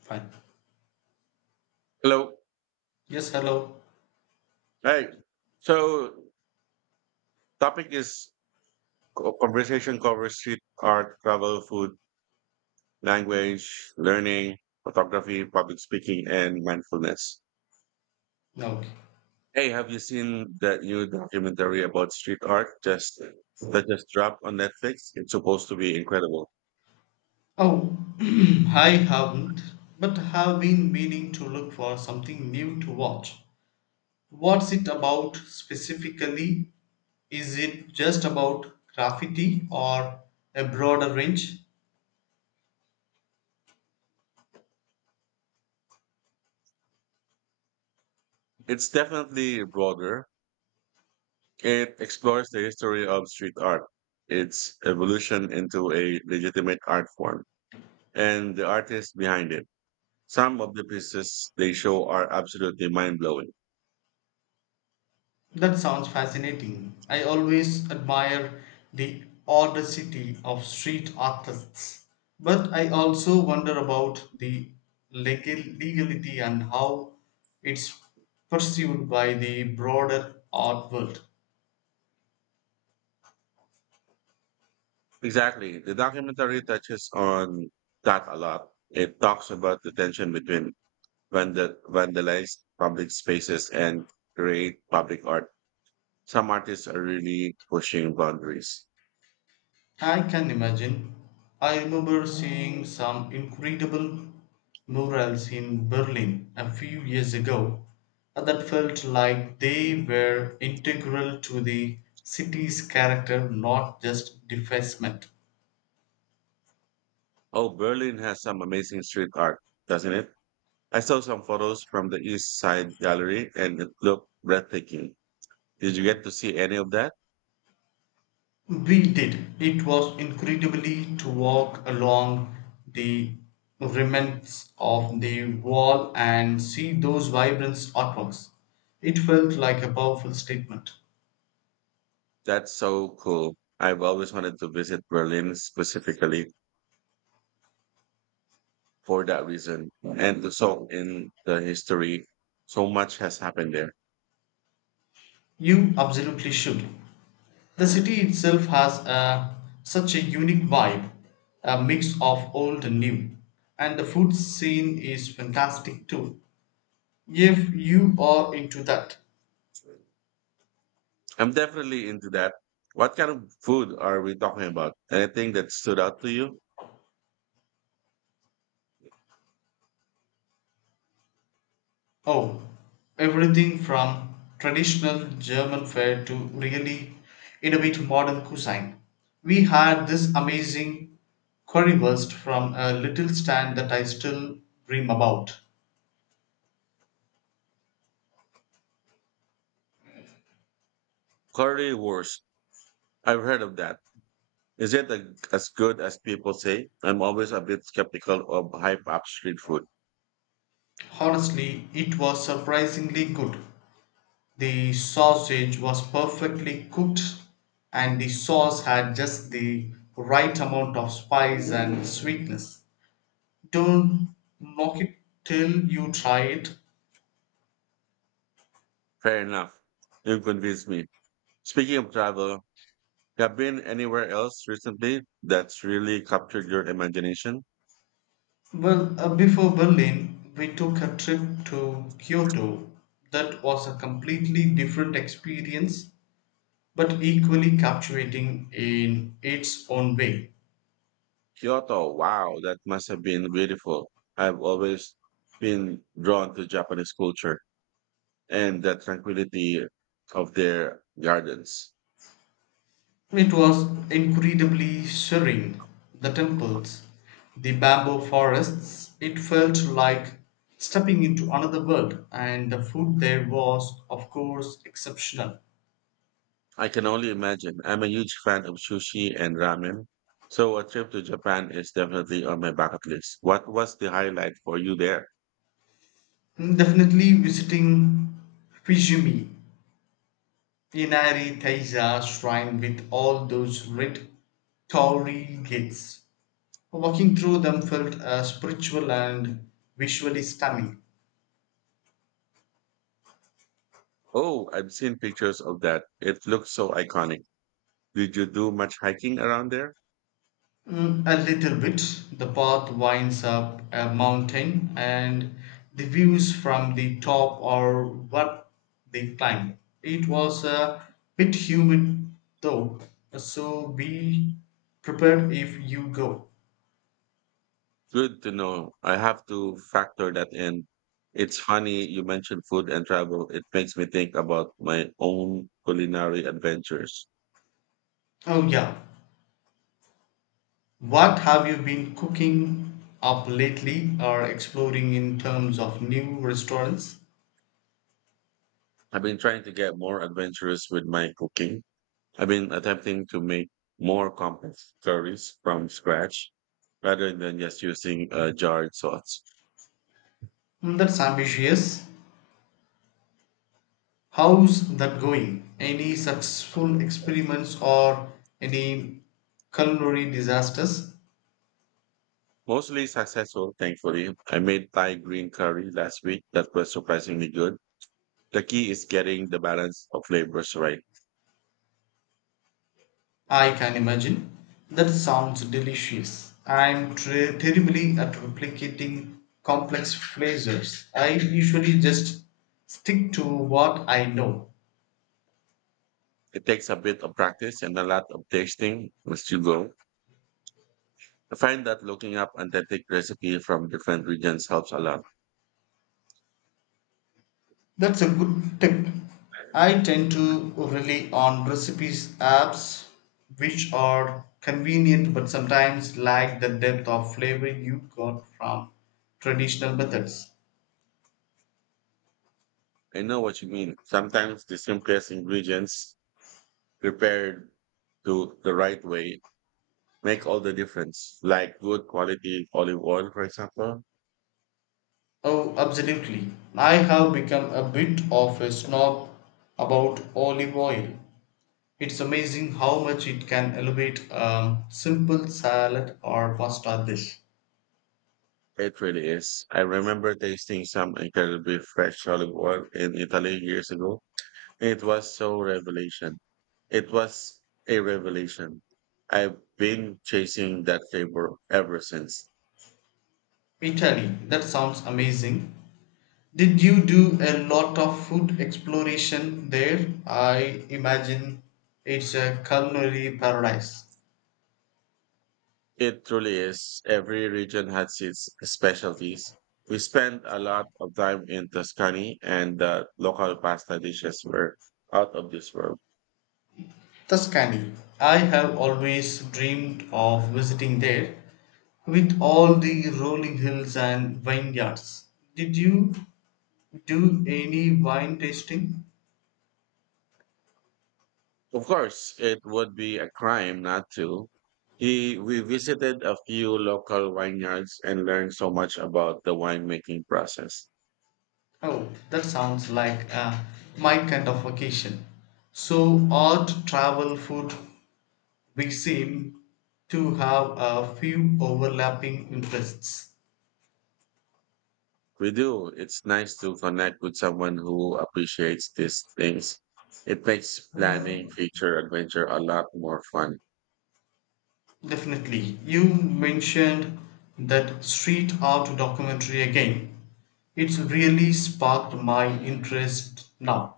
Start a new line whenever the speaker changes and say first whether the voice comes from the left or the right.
left: Fine.
right: Hello.
left: Yes, hello.
right: Hi. So, topic is conversation covers street art, travel, food, language, learning, photography, public speaking, and mindfulness.
left: Yeah, okay.
right: Hey, have you seen that new documentary about street art just that just dropped on Netflix? It's supposed to be incredible.
left: Oh, I haven't, but have been meaning to look for something new to watch. What's it about specifically? Is it just about graffiti or a broader range?
right: It's definitely broader. It explores the history of street art, its evolution into a legitimate art form, and the artists behind it. Some of the pieces they show are absolutely mind blowing.
left: That sounds fascinating. I always admire the audacity of street artists, but I also wonder about the legal legality and how it's perceived by the broader art world.
right: Exactly. The documentary touches on that a lot. It talks about the tension between vandalized public spaces and great public art. Some artists are really pushing boundaries.
left: I can imagine. I remember seeing some incredible murals in Berlin a few years ago that felt like they were integral to the city's character, not just defacement.
right: Oh, Berlin has some amazing street art, doesn't it? I saw some photos from the East Side Gallery and it looked breathtaking. Did you get to see any of that?
left: We did. It was incredibly to walk along the remnants of the wall and see those vibrant artworks. It felt like a powerful statement.
right: That's so cool. I've always wanted to visit Berlin specifically for that reason and the song in the history, so much has happened there.
left: You absolutely should. The city itself has a, such a unique vibe, a mix of old and new, and the food scene is fantastic too. If you are into that,
right: I'm definitely into that. What kind of food are we talking about? Anything that stood out to you?
left: oh, everything from traditional German fare to really innovative modern cuisine. We had this amazing currywurst from a little stand that I still dream about.
right: Currywurst, I've heard of that. Is it a, as good as people say? I'm always a bit skeptical of hype up street food.
left: Honestly, it was surprisingly good. The sausage was perfectly cooked, and the sauce had just the right amount of spice and sweetness. Don't knock it till you try it.
right: Fair enough, you convinced me. Speaking of travel, have you been anywhere else recently that's really captured your imagination?
left: Well, before Berlin, we took a trip to Kyoto. That was a completely different experience, but equally captivating in its own way.
right: Kyoto, wow, that must have been beautiful. I've always been drawn to Japanese culture and the tranquility of their gardens.
left: It was incredibly serene. The temples, the bamboo forests, it felt like stepping into another world, and the food there was, of course, exceptional.
right: I can only imagine. I'm a huge fan of sushi and ramen, so a trip to Japan is definitely on my bucket list. What was the highlight for you there?
left: Definitely visiting Fujimi, Inari Taisha shrine with all those red torii gates. Walking through them felt spiritual and visually stunning.
right: Oh, I've seen pictures of that. It looks so iconic. Did you do much hiking around there?
left: Mm, a little bit. The path winds up a mountain, and the views from the top are what they climb. It was a bit humid though, so be prepared if you go.
right: Good to know. I have to factor that in. It's funny you mentioned food and travel. It makes me think about my own culinary adventures.
left: Oh, yeah. What have you been cooking up lately or exploring in terms of new restaurants?
right: I've been trying to get more adventurous with my cooking. I've been attempting to make more complex curries from scratch rather than just using a jarred sauce.
left: Mm, that's ambitious. How's that going? Any successful experiments or any culinary disasters?
right: Mostly successful, thankfully. I made Thai green curry last week that was surprisingly good. The key is getting the balance of flavors right.
left: I can imagine. That sounds delicious. I'm terribly at replicating complex flavors. I usually just stick to what I know.
right: It takes a bit of practice and a lot of tasting as you go. I find that looking up authentic recipe from different regions helps a lot.
left: That's a good tip. I tend to rely on recipes apps which are convenient but sometimes lack the depth of flavor you got from traditional methods.
right: I know what you mean. Sometimes the simplest ingredients prepared to the right way make all the difference. Like good quality olive oil, for example.
left: Oh, absolutely. I have become a bit of a snob about olive oil. It's amazing how much it can elevate a simple salad or pasta dish.
right: It really is. I remember tasting some incredibly fresh olive oil in Italy years ago. It was so revelation. It was a revelation. I've been chasing that flavor ever since.
left: Italy, that sounds amazing. Did you do a lot of food exploration there? I imagine it's a culinary paradise.
right: It truly is. Every region has its specialties. We spent a lot of time in Tuscany and the local pasta dishes were out of this world.
left: Tuscany. I have always dreamed of visiting there with all the rolling hills and vineyards. Did you do any wine tasting?
right: Of course, it would be a crime not to. He, we visited a few local vineyards and learned so much about the winemaking process.
left: Oh, that sounds like my kind of vacation. So, art, travel, food, we seem to have a few overlapping interests.
right: We do. It's nice to connect with someone who appreciates these things. It makes planning future adventure a lot more fun.
left: Definitely. You mentioned that street art documentary again. It's really sparked my interest now.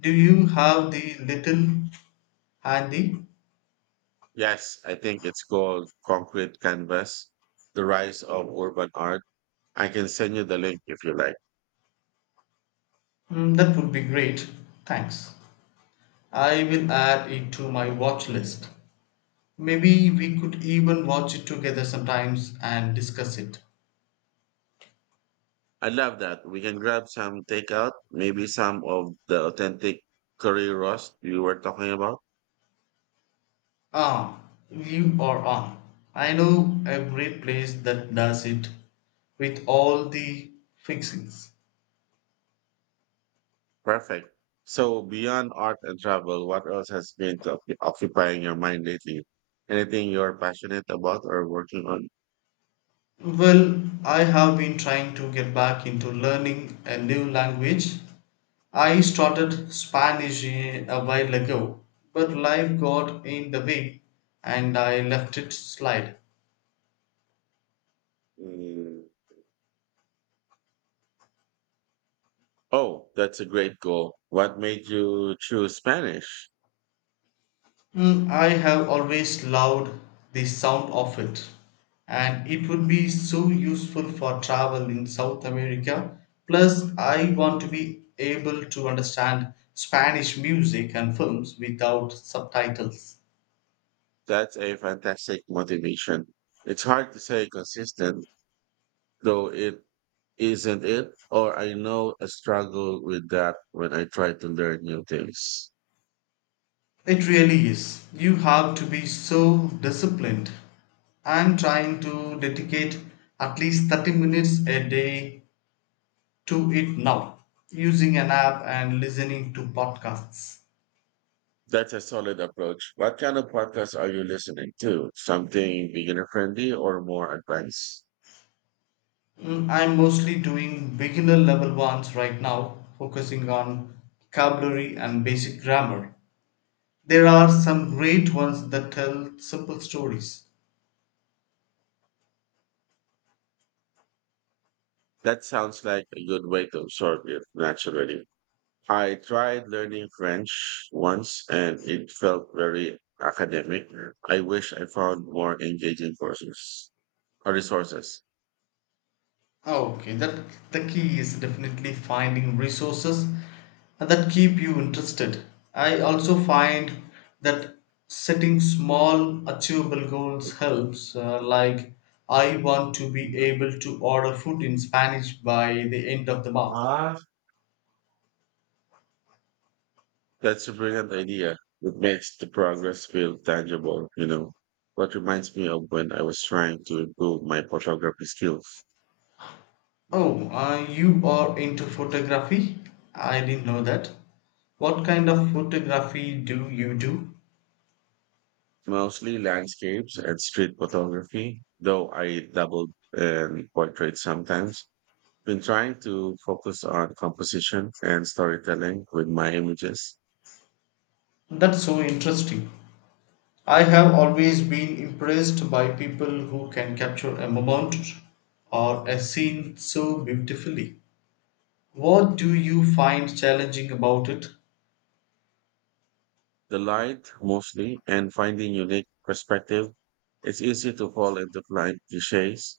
left: Do you have the little handy?
right: Yes, I think it's called Concrete Canvas, The Rise of Urban Art. I can send you the link if you like.
left: Mm, that would be great. Thanks. I will add it to my watch list. Maybe we could even watch it together sometimes and discuss it.
right: I love that. We can grab some takeout, maybe some of the authentic curry roast you were talking about.
left: Ah, you are on. I know every place that does it with all the fixings.
right: Perfect. So, beyond art and travel, what else has been occupying your mind lately? Anything you're passionate about or working on?
left: Well, I have been trying to get back into learning a new language. I started Spanish a while ago, but life got in the way and I left it slide.
right: Mm, oh, that's a great goal. What made you choose Spanish?
left: Mm, I have always loved the sound of it, and it would be so useful for travel in South America. Plus, I want to be able to understand Spanish music and films without subtitles.
right: That's a fantastic motivation. It's hard to say consistent, though it isn't it, or I know I struggle with that when I try to learn new things.
left: It really is. You have to be so disciplined. I'm trying to dedicate at least 30 minutes a day to it now, using an app and listening to podcasts.
right: That's a solid approach. What kind of podcasts are you listening to? Something beginner friendly or more advanced?
left: Mm, I'm mostly doing beginner level ones right now, focusing on vocabulary and basic grammar. There are some great ones that tell simple stories.
right: That sounds like a good way to absorb it naturally. I tried learning french once and it felt very academic. I wish I found more engaging courses or resources.
left: Oh, okay, that the key is definitely finding resources that keep you interested. I also find that setting small achievable goals helps, like I want to be able to order food in Spanish by the end of the month.
right: That's a brilliant idea. It makes the progress feel tangible, you know. What reminds me of when I was trying to improve my photography skills,
left: Oh, you are into photography? I didn't know that. What kind of photography do you do?
right: mostly landscapes and street photography, though I dabbled in portraits sometimes. Been trying to focus on composition and storytelling with my images,
left: That's so interesting. I have always been impressed by people who can capture a moment or a scene so beautifully. What do you find challenging about it?
right: the light mostly, and finding unique perspective. It's easy to fall into client cliches,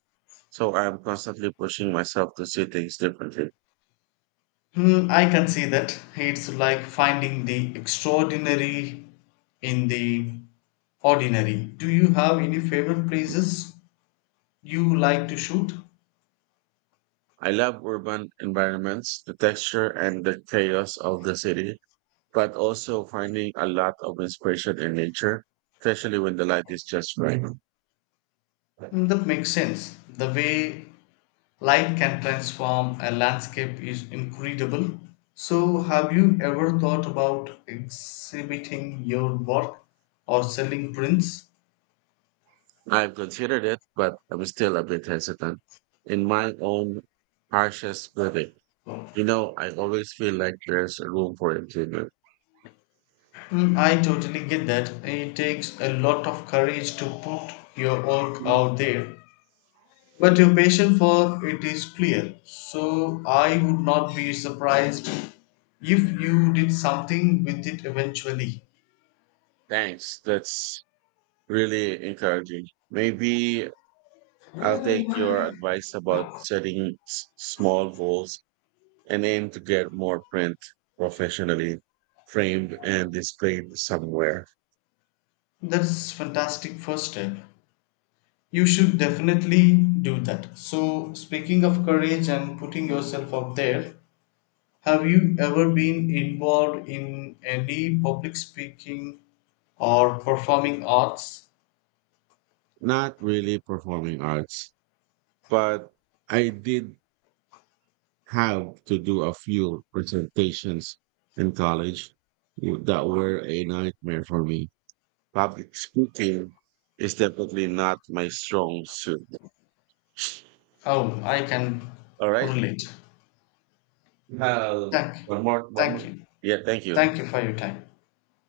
right: so I'm constantly pushing myself to see things differently.
left: Hmm, I can see that. It's like finding the extraordinary in the ordinary. Do you have any favorite places you like to shoot?
right: I love urban environments, the texture and the chaos of the city, but also finding a lot of inspiration in nature, especially when the light is just right.
left: Mm, that makes sense. The way light can transform a landscape is incredible. So, have you ever thought about exhibiting your work or selling prints?
right: I've considered it, but I'm still a bit hesitant. In my own harshest critic, you know, I always feel like there's room for improvement.
left: Mm, I totally get that. It takes a lot of courage to put your work out there, but your passion for it is clear. So, I would not be surprised if you did something with it eventually.
right: Thanks. That's really encouraging. Maybe I'll take your advice about setting small goals and aim to get more print professionally framed and displayed somewhere.
left: That's fantastic first step. You should definitely do that. So, speaking of courage and putting yourself out there, have you ever been involved in any public speaking or performing arts?
right: Not really performing arts, but I did have to do a few presentations in college that were a nightmare for me. Public speaking is definitely not my strong suit.
left: Oh, I can
right: All right.
left: relate.
right: Uh,
left: Thank, you.
right: one more, one
left: Thank
right: more.
left: you,
right: Yeah, thank you.
left: thank you for your time.